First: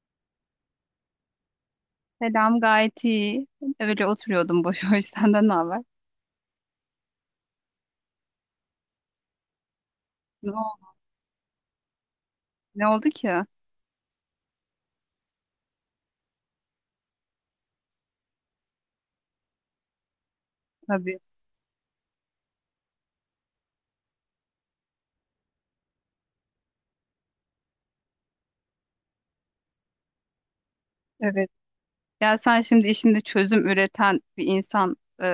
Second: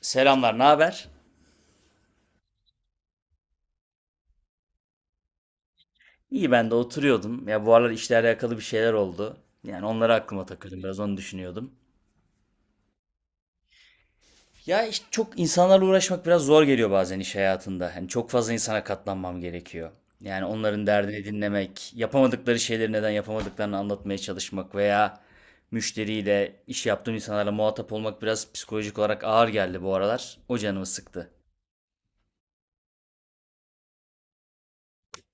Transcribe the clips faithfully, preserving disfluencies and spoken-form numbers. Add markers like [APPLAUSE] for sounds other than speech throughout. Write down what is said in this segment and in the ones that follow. Selamlar, ne haber? Selam, gayet iyi. Öyle oturuyordum boş [LAUGHS] boş. Senden ne haber? İyi ben de oturuyordum. Ya bu aralar işle alakalı bir şeyler oldu. Yani onları aklıma Ne takıldım, oldu? biraz onu düşünüyordum. Ne oldu ki? Ya işte çok insanlarla uğraşmak biraz zor geliyor bazen iş hayatında. Hani çok fazla insana katlanmam gerekiyor. Yani onların Tabii. derdini dinlemek, yapamadıkları şeyleri neden yapamadıklarını anlatmaya çalışmak veya müşteriyle, iş yaptığım insanlarla muhatap olmak biraz psikolojik olarak ağır geldi bu aralar. O canımı sıktı. Evet. Ya sen şimdi işinde çözüm üreten bir insan e,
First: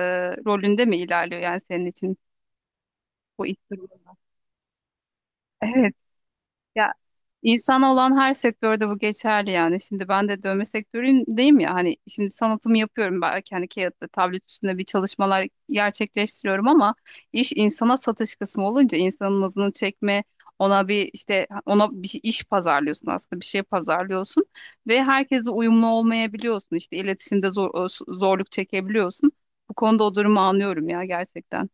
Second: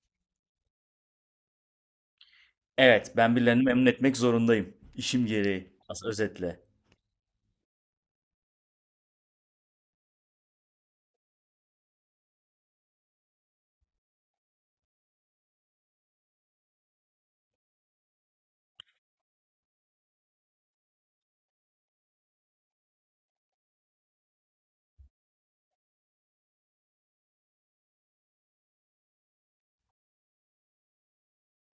rolünde mi ilerliyor yani senin için Evet, ben bu iş birilerini memnun etmek durumunda? zorundayım. İşim gereği. Evet. As özetle. Ya, İnsan olan her sektörde bu geçerli yani. Şimdi ben de dövme sektöründeyim ya, hani şimdi sanatımı yapıyorum, belki hani kağıtta, tablet üstünde bir çalışmalar gerçekleştiriyorum ama iş insana satış kısmı olunca insanın nazını çekme, ona bir işte ona bir şey- iş pazarlıyorsun, aslında bir şey pazarlıyorsun ve herkese uyumlu olmayabiliyorsun, işte iletişimde zor, zorluk çekebiliyorsun. Bu konuda o durumu anlıyorum ya, gerçekten.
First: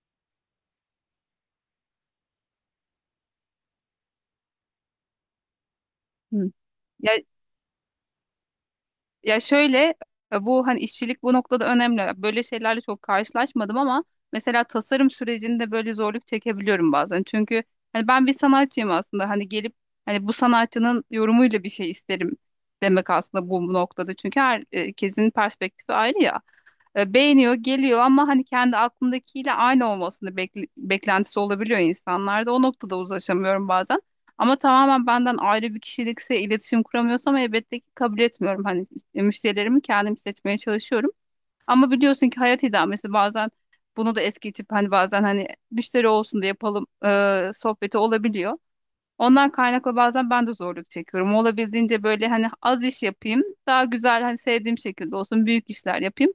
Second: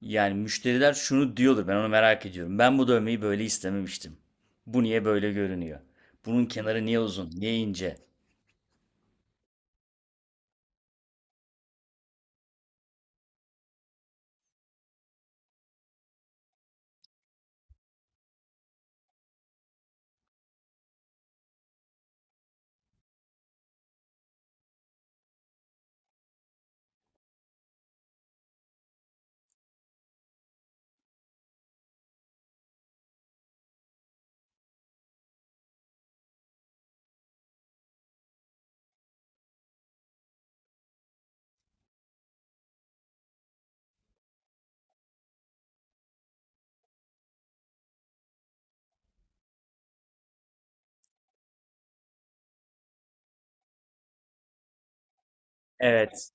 Yani müşteriler şunu diyordur, ben onu merak ediyorum. Ben bu dövmeyi böyle istememiştim. Bu niye böyle görünüyor? Bunun Hı. kenarı niye uzun, niye ince? Ya şöyle, e, bu hani işçilik bu noktada önemli. Böyle şeylerle çok karşılaşmadım ama mesela tasarım sürecinde böyle zorluk çekebiliyorum bazen. Çünkü hani ben bir sanatçıyım aslında. Hani gelip hani bu sanatçının yorumuyla bir şey isterim demek aslında bu noktada. Çünkü herkesin perspektifi ayrı ya, e, beğeniyor, geliyor ama hani kendi aklındakiyle aynı olmasını bekle- beklentisi olabiliyor insanlarda. O noktada uzlaşamıyorum bazen. Ama tamamen benden ayrı bir kişilikse, iletişim kuramıyorsam elbette ki kabul etmiyorum. Hani is- müşterilerimi kendim seçmeye çalışıyorum. Ama biliyorsun ki hayat idamesi bazen bunu da es geçip hani bazen hani müşteri olsun da yapalım e, sohbeti olabiliyor. Ondan kaynaklı bazen ben de zorluk çekiyorum. Olabildiğince böyle hani az iş yapayım, daha güzel hani sevdiğim şekilde olsun, büyük işler Evet. yapayım.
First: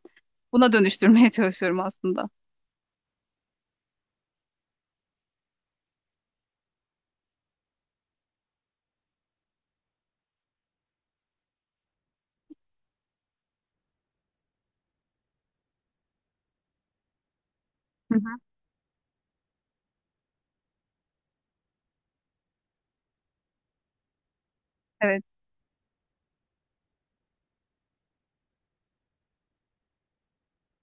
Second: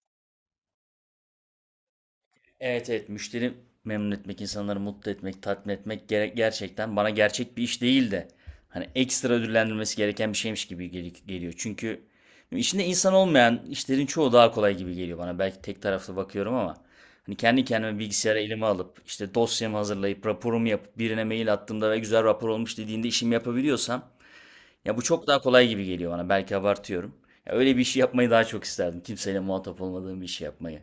Buna dönüştürmeye çalışıyorum aslında. Evet, evet, müşteri memnun etmek, insanları mutlu etmek, tatmin etmek gere- gerçekten bana gerçek bir iş değil de, hani ekstra ödüllendirilmesi gereken bir şeymiş gibi gel- geliyor. Çünkü içinde insan olmayan işlerin çoğu daha kolay gibi geliyor bana. Belki tek taraflı bakıyorum ama hani kendi kendime Hı hı. bilgisayara elime alıp işte dosyamı hazırlayıp raporumu yapıp birine mail attığımda ve güzel rapor olmuş dediğinde işimi yapabiliyorsam, ya bu Evet. çok daha kolay gibi geliyor bana. Belki abartıyorum. Ya öyle bir işi yapmayı daha çok isterdim. Kimseyle muhatap olmadığım bir işi yapmayı.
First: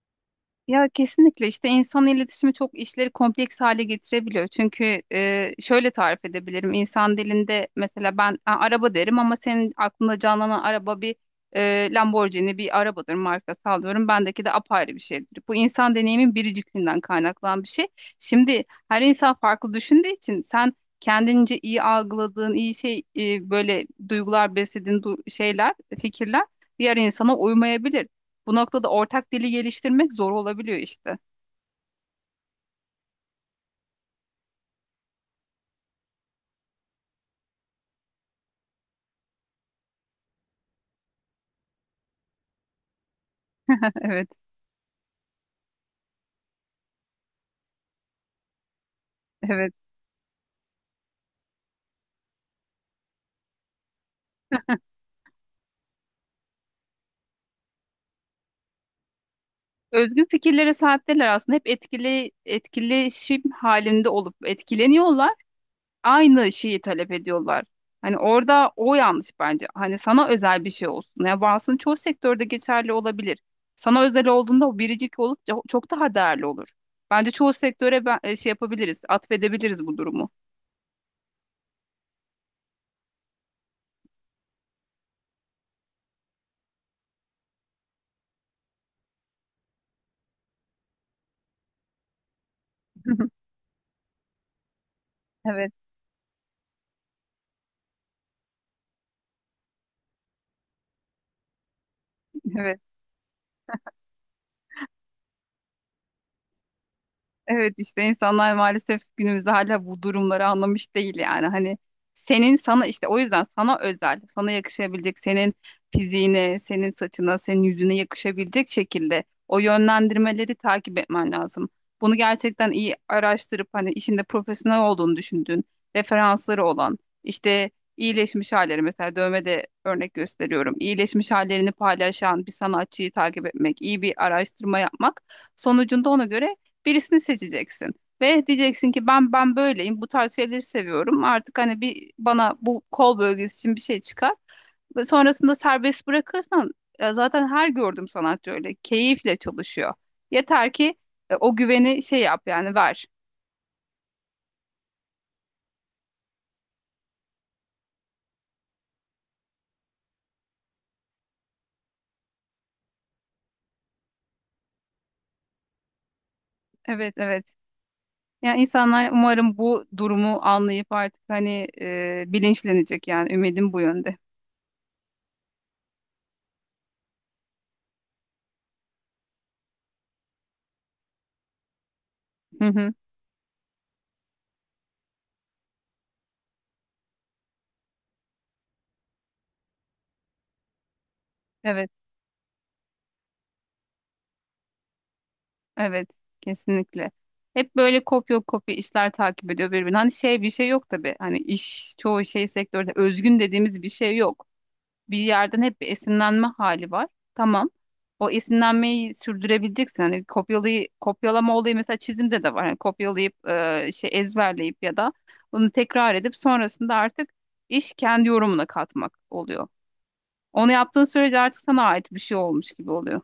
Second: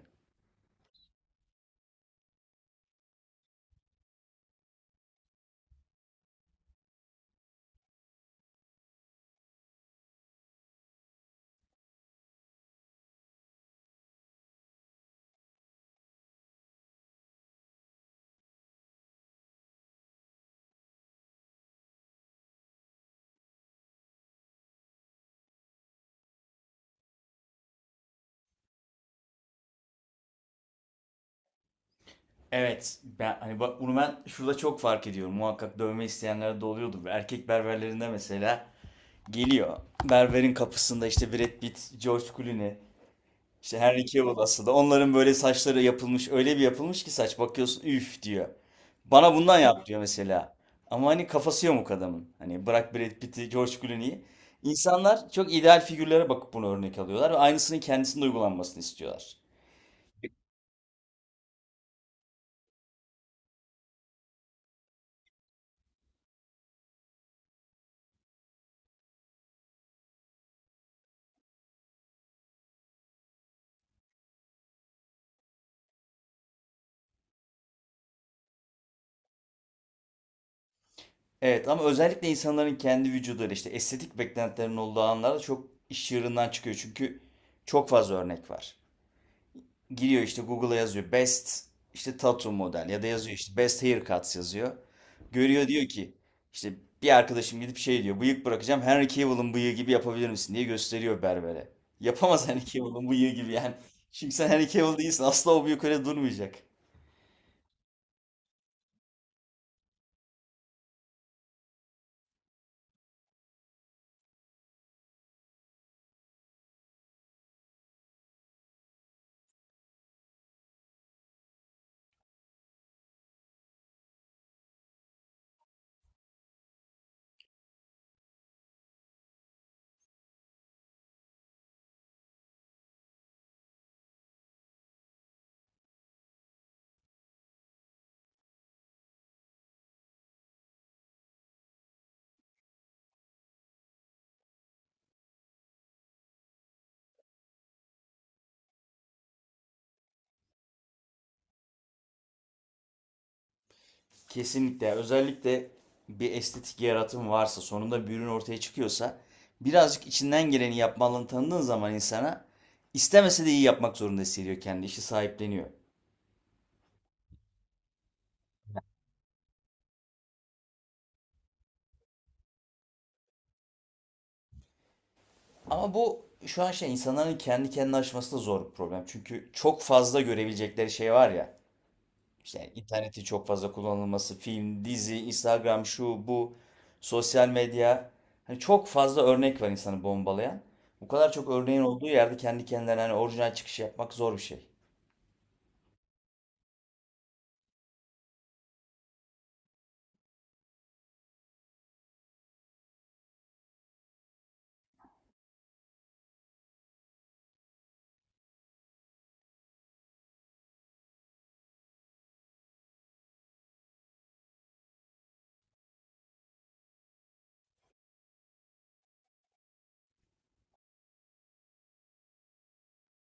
Ya kesinlikle işte insan iletişimi çok işleri kompleks hale getirebiliyor. Çünkü e, şöyle tarif edebilirim. İnsan dilinde mesela ben "Ha, araba" derim ama senin aklında canlanan araba bir e, Lamborghini bir arabadır, markası alıyorum. Bendeki de apayrı bir şeydir. Bu insan deneyimin biricikliğinden kaynaklanan bir şey. Şimdi her insan farklı düşündüğü için sen kendince iyi algıladığın, iyi şey, e, böyle duygular beslediğin du- şeyler, fikirler diğer insana uymayabilir. Bu noktada ortak dili geliştirmek zor olabiliyor işte. Evet. Ben, hani bak, bunu ben şurada çok fark ediyorum. Muhakkak dövme isteyenler de oluyordur. Erkek berberlerinde mesela geliyor. Berberin kapısında işte Brad Pitt, George Clooney, işte [LAUGHS] Henry Evet, Cavill aslında. Onların böyle saçları yapılmış. Öyle bir yapılmış ki saç, bakıyorsun üf diyor. Bana bundan evet. yap diyor mesela. Ama hani kafası yok adamın. Hani bırak Brad Pitt'i, George Clooney'i. İnsanlar çok ideal figürlere bakıp bunu örnek alıyorlar ve aynısının kendisinde uygulanmasını istiyorlar. Özgün fikirlere sahipler aslında. Hep etkili etkileşim halinde olup etkileniyorlar. Aynı şeyi talep ediyorlar. Hani orada o yanlış bence. Hani sana özel bir şey olsun. Ya bu aslında çoğu sektörde geçerli olabilir. Sana özel olduğunda o biricik olup ço- çok daha değerli olur. Bence çoğu sektöre ben, e, şey yapabiliriz, atfedebiliriz bu durumu. Evet, ama özellikle insanların kendi vücuduyla işte estetik beklentilerinin olduğu anlarda çok iş yerinden çıkıyor. Çünkü çok fazla örnek var. Giriyor işte Google'a, yazıyor best, işte tattoo model, ya da yazıyor [LAUGHS] işte best haircuts yazıyor. Görüyor, Evet, diyor ki işte, bir arkadaşım gidip şey diyor, bıyık bırakacağım, Henry Cavill'ın bıyığı gibi yapabilir misin diye gösteriyor berbere. Yapamaz Henry evet. Cavill'ın bıyığı gibi yani. Çünkü sen Henry Cavill değilsin, asla o bıyık öyle durmayacak. Evet işte insanlar maalesef günümüzde hala bu durumları anlamış değil yani. Hani senin sana işte o yüzden sana özel, sana yakışabilecek, senin fiziğine, senin saçına, senin yüzüne yakışabilecek şekilde o yönlendirmeleri takip etmen lazım. Bunu gerçekten iyi araştırıp hani işinde profesyonel olduğunu düşündüğün, referansları olan, işte iyileşmiş halleri mesela dövmede örnek gösteriyorum. İyileşmiş hallerini paylaşan bir sanatçıyı takip etmek, iyi bir araştırma yapmak sonucunda ona göre birisini seçeceksin. Ve diyeceksin ki ben ben böyleyim. Bu tarz şeyleri seviyorum. Artık hani bir bana bu kol bölgesi için bir şey çıkar. Ve sonrasında serbest bırakırsan e, zaten her gördüğüm sanatçı öyle keyifle çalışıyor. Yeter ki e, o güveni şey yap, yani ver. Kesinlikle. Özellikle bir estetik yaratım varsa, sonunda bir ürün ortaya çıkıyorsa, birazcık içinden geleni yapmalını tanıdığın zaman insana, istemese de iyi yapmak zorunda hissediyor, kendi işi sahipleniyor. Evet, evet. Yani insanlar umarım bu durumu anlayıp artık hani e, bilinçlenecek, yani ümidim bu yönde. Ama bu şu an şey, insanların kendi kendine aşması da zor bir problem. Çünkü çok fazla görebilecekleri şey var ya. Hı İşte hı. interneti çok fazla kullanılması, film, dizi, Instagram, şu, bu, sosyal medya. Hani çok fazla örnek var insanı bombalayan. Bu kadar çok örneğin Evet. olduğu yerde kendi kendilerine hani orijinal çıkış yapmak zor bir şey. Evet, kesinlikle. Hep böyle kopya kopya işler takip ediyor birbirini. Hani şey bir şey yok tabii. Hani iş çoğu şey sektörde özgün dediğimiz bir şey yok. Bir yerden hep bir esinlenme hali var. Tamam. O esinlenmeyi sürdürebileceksin. Hani kopyalayı, kopyalama olayı mesela çizimde de var. Hani kopyalayıp e, şey ezberleyip ya da bunu tekrar edip sonrasında artık iş kendi yorumuna katmak oluyor. Onu yaptığın sürece artık sana ait bir şey olmuş gibi oluyor.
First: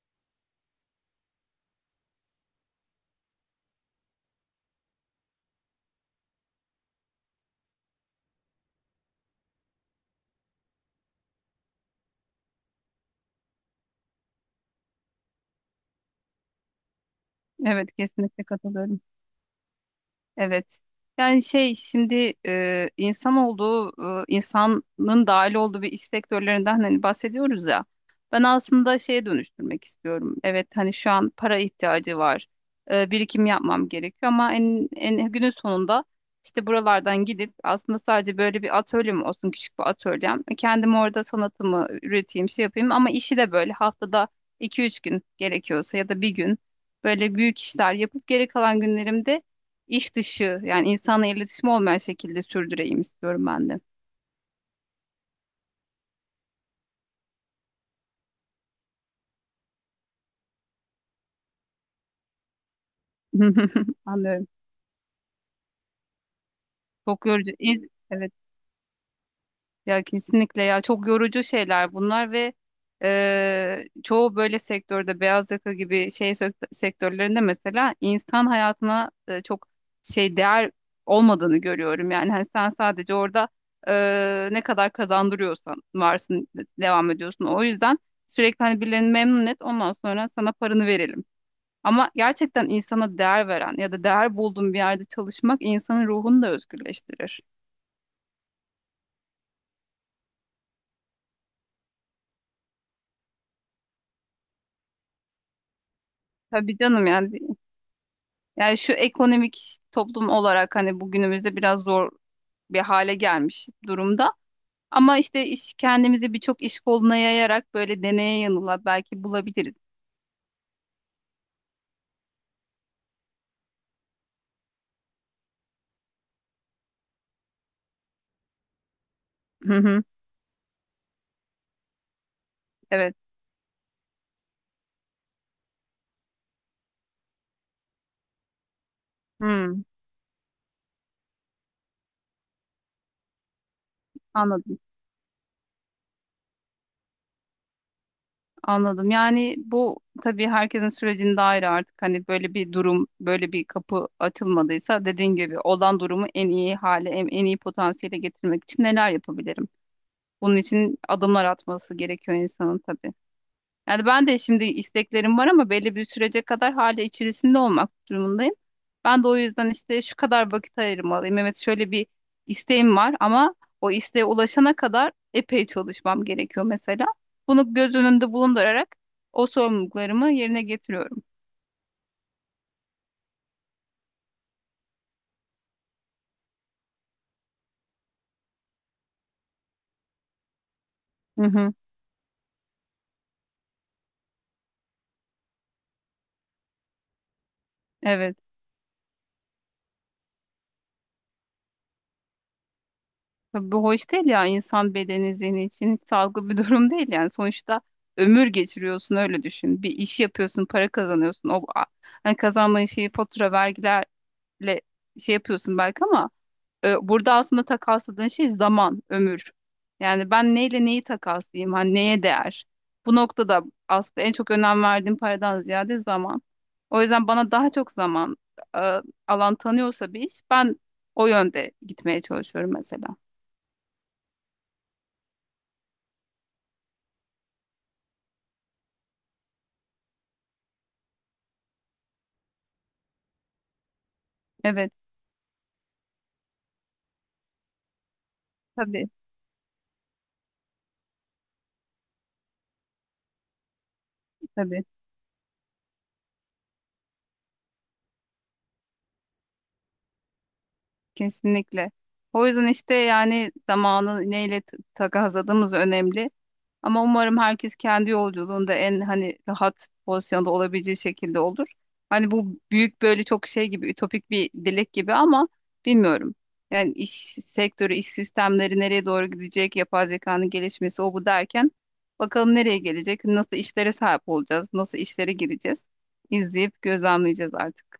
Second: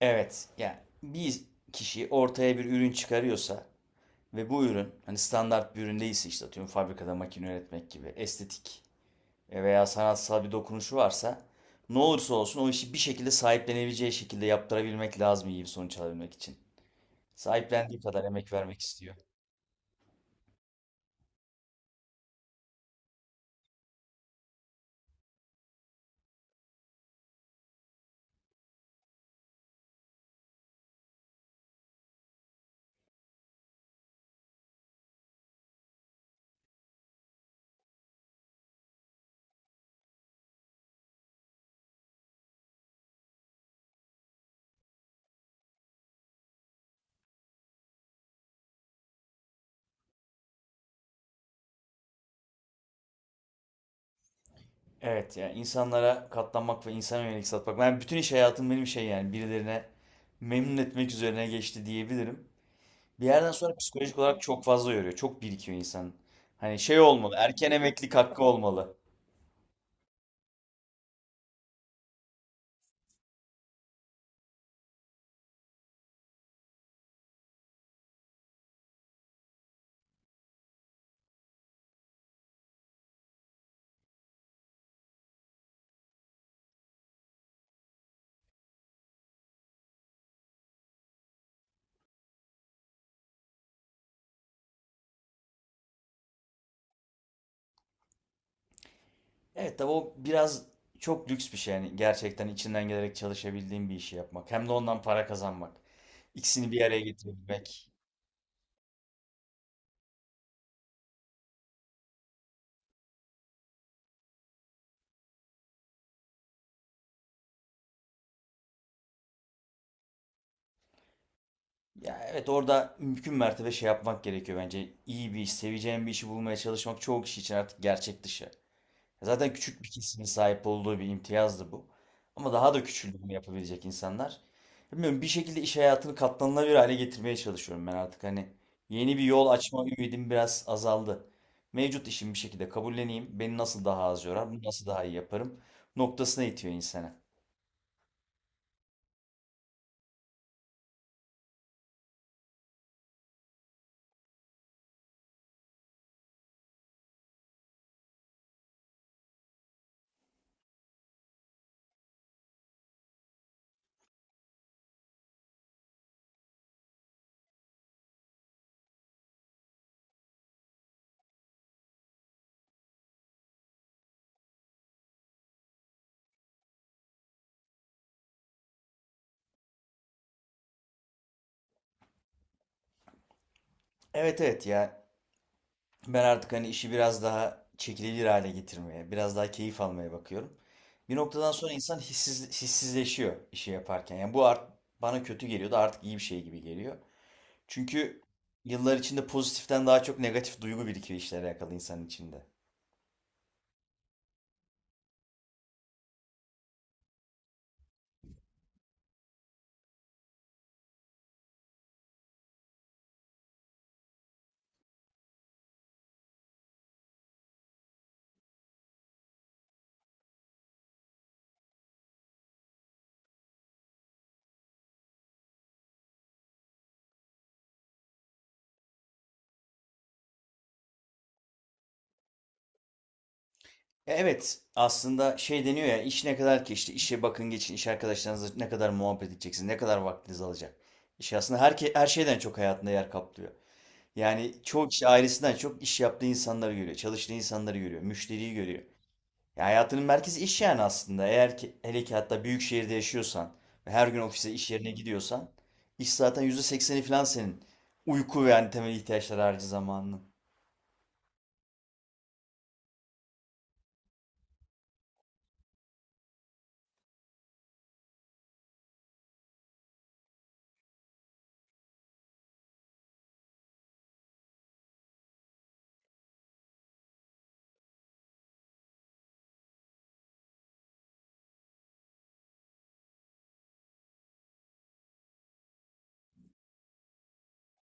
Evet, yani bir kişi ortaya bir ürün çıkarıyorsa ve bu ürün hani standart bir ürün değilse, işte atıyorum fabrikada makine üretmek gibi, estetik veya sanatsal bir dokunuşu varsa, ne olursa olsun o işi bir şekilde sahiplenebileceği şekilde yaptırabilmek lazım iyi bir sonuç alabilmek için. Evet, Sahiplendiği kadar kesinlikle emek vermek katılıyorum. istiyor. Evet. Yani şey şimdi e, insan olduğu, e, insanın dahil olduğu bir iş sektörlerinden hani bahsediyoruz ya. Ben aslında şeye dönüştürmek istiyorum. Evet hani şu an para ihtiyacı var. E, birikim yapmam gerekiyor ama en, en günün sonunda işte buralardan gidip aslında sadece böyle bir atölyem olsun, küçük bir atölyem. Kendim orada sanatımı üreteyim, şey yapayım ama işi de böyle haftada iki üç gün gerekiyorsa ya da bir gün böyle büyük işler yapıp geri kalan günlerimde iş dışı yani insanla iletişim olmayan şekilde sürdüreyim istiyorum ben de. Evet, yani insanlara katlanmak ve insana yönelik satmak. Ben bütün iş hayatım benim şey yani, birilerine memnun etmek üzerine geçti diyebilirim. Bir yerden sonra [LAUGHS] psikolojik olarak Anlıyorum. çok fazla yoruyor. Çok birikiyor insan. Hani şey Çok olmalı, yorucu. erken İz- emeklilik Evet. hakkı olmalı. Ya kesinlikle ya, çok yorucu şeyler bunlar ve e, çoğu böyle sektörde beyaz yaka gibi şey sök- sektörlerinde mesela insan hayatına e, çok şey değer olmadığını görüyorum. Yani hani sen sadece orada e, ne kadar kazandırıyorsan varsın, devam ediyorsun. O yüzden sürekli hani birilerini memnun et, ondan sonra sana paranı verelim. Ama gerçekten insana değer veren ya da değer bulduğun bir yerde çalışmak insanın ruhunu da özgürleştirir. Evet tabii, o biraz çok lüks bir şey, yani gerçekten içinden gelerek çalışabildiğin bir işi yapmak. Hem de ondan para kazanmak. İkisini Tabii bir araya canım yani. getirebilmek. Yani şu ekonomik toplum olarak hani bugünümüzde biraz zor bir hale gelmiş durumda. Ama işte iş kendimizi birçok iş koluna yayarak böyle deneye yanıla belki bulabiliriz. Ya evet, orada mümkün mertebe şey yapmak gerekiyor bence. İyi bir iş, seveceğin bir işi bulmaya çalışmak çoğu kişi için artık gerçek dışı. Zaten Hı küçük bir hı. kesimin sahip olduğu bir imtiyazdı bu. Ama daha da Evet. küçüldüğünü yapabilecek insanlar. Bilmiyorum, bir şekilde iş hayatını katlanılabilir hale getirmeye çalışıyorum ben artık. Hani yeni bir yol Hı, açma ümidim biraz azaldı. Mevcut işimi bir şekilde kabulleneyim. Beni nasıl daha az yorar, bunu anladım. nasıl daha iyi yaparım noktasına itiyor insana. Anladım. Yani bu tabii herkesin sürecinde ayrı artık. Hani böyle bir durum, böyle bir kapı açılmadıysa dediğin gibi olan durumu en iyi hale, en, en iyi potansiyele getirmek için neler yapabilirim? Bunun için adımlar atması gerekiyor insanın tabii. Yani ben de şimdi isteklerim var ama belli bir sürece kadar hala içerisinde olmak durumundayım. Ben de o yüzden işte şu kadar vakit ayırmalıyım. Evet şöyle bir isteğim var ama o isteğe ulaşana kadar epey çalışmam gerekiyor mesela. Bunu göz önünde bulundurarak o sorumluluklarımı yerine getiriyorum. Evet, evet, ya, ben artık hani işi biraz daha çekilebilir hale getirmeye, biraz daha keyif almaya bakıyorum. Bir Hı noktadan sonra hı, insan hissiz, hissizleşiyor işi yaparken. Yani bu art, bana kötü geliyordu, artık iyi bir şey gibi geliyor. Çünkü evet. yıllar içinde pozitiften daha çok negatif duygu birikiyor işlere alakalı insanın içinde. Tabii bu hoş değil ya, insan bedeni zihni için hiç sağlıklı bir [LAUGHS] durum değil yani. Sonuçta ömür geçiriyorsun, öyle düşün, bir iş yapıyorsun, para kazanıyorsun. o a- hani kazandığın şeyi fatura vergiler ile şey yapıyorsun belki ama e, burada aslında takasladığın şey zaman, ömür. Yani ben neyle neyi takaslayayım? Hani neye değer? Bu noktada aslında en çok önem verdiğim paradan ziyade zaman. O yüzden bana daha çok zaman e, alan tanıyorsa bir iş, ben o yönde gitmeye çalışıyorum mesela. E, Evet, aslında şey deniyor ya, iş ne kadar ki, işte işe bakın geçin, iş arkadaşlarınızla ne kadar muhabbet edeceksiniz, ne kadar vaktiniz alacak. İş aslında her, ke- her şeyden çok hayatında yer kaplıyor. Yani çoğu Evet, kişi ailesinden çok iş yaptığı insanları görüyor, çalıştığı insanları görüyor, müşteriyi görüyor. tabii, Ya hayatının merkezi iş yani aslında. Eğer ki, hele ki, hatta büyük şehirde yaşıyorsan ve her gün ofise, iş tabii. yerine gidiyorsan, iş zaten yüzde sekseni falan senin. Uyku ve yani temel ihtiyaçlar harici zamanının. Kesinlikle. O yüzden işte yani zamanı neyle t- takasladığımız önemli. Ama umarım herkes kendi yolculuğunda en hani rahat pozisyonda olabileceği şekilde olur. Hani bu büyük böyle çok şey gibi ütopik bir dilek gibi ama bilmiyorum. Yani iş sektörü, iş sistemleri nereye doğru gidecek, yapay zekanın gelişmesi o bu derken bakalım nereye gelecek, nasıl işlere sahip olacağız, nasıl işlere gireceğiz. İzleyip gözlemleyeceğiz artık.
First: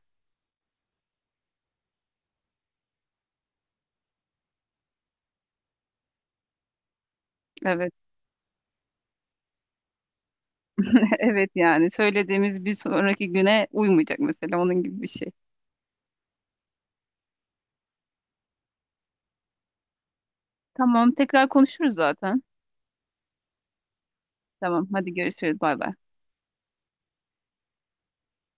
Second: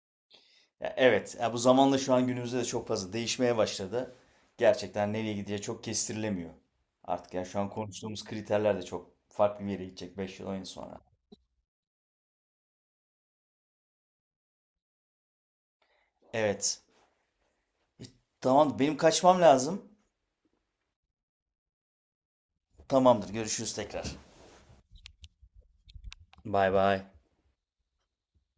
Ya evet, ya bu zamanla şu an günümüzde de çok fazla değişmeye başladı. Gerçekten nereye gideceği çok kestirilemiyor. Artık ya şu an Evet, konuştuğumuz kriterler de çok farklı bir yere gidecek beş yıl on yıl sonra. [LAUGHS] evet yani söylediğimiz bir sonraki güne uymayacak, mesela onun gibi bir şey. Evet. E, Tamam, benim kaçmam lazım. Tamam, tekrar konuşuruz zaten. Tamamdır, görüşürüz tekrar. Tamam, hadi görüşürüz. Bay bay. Bay bay.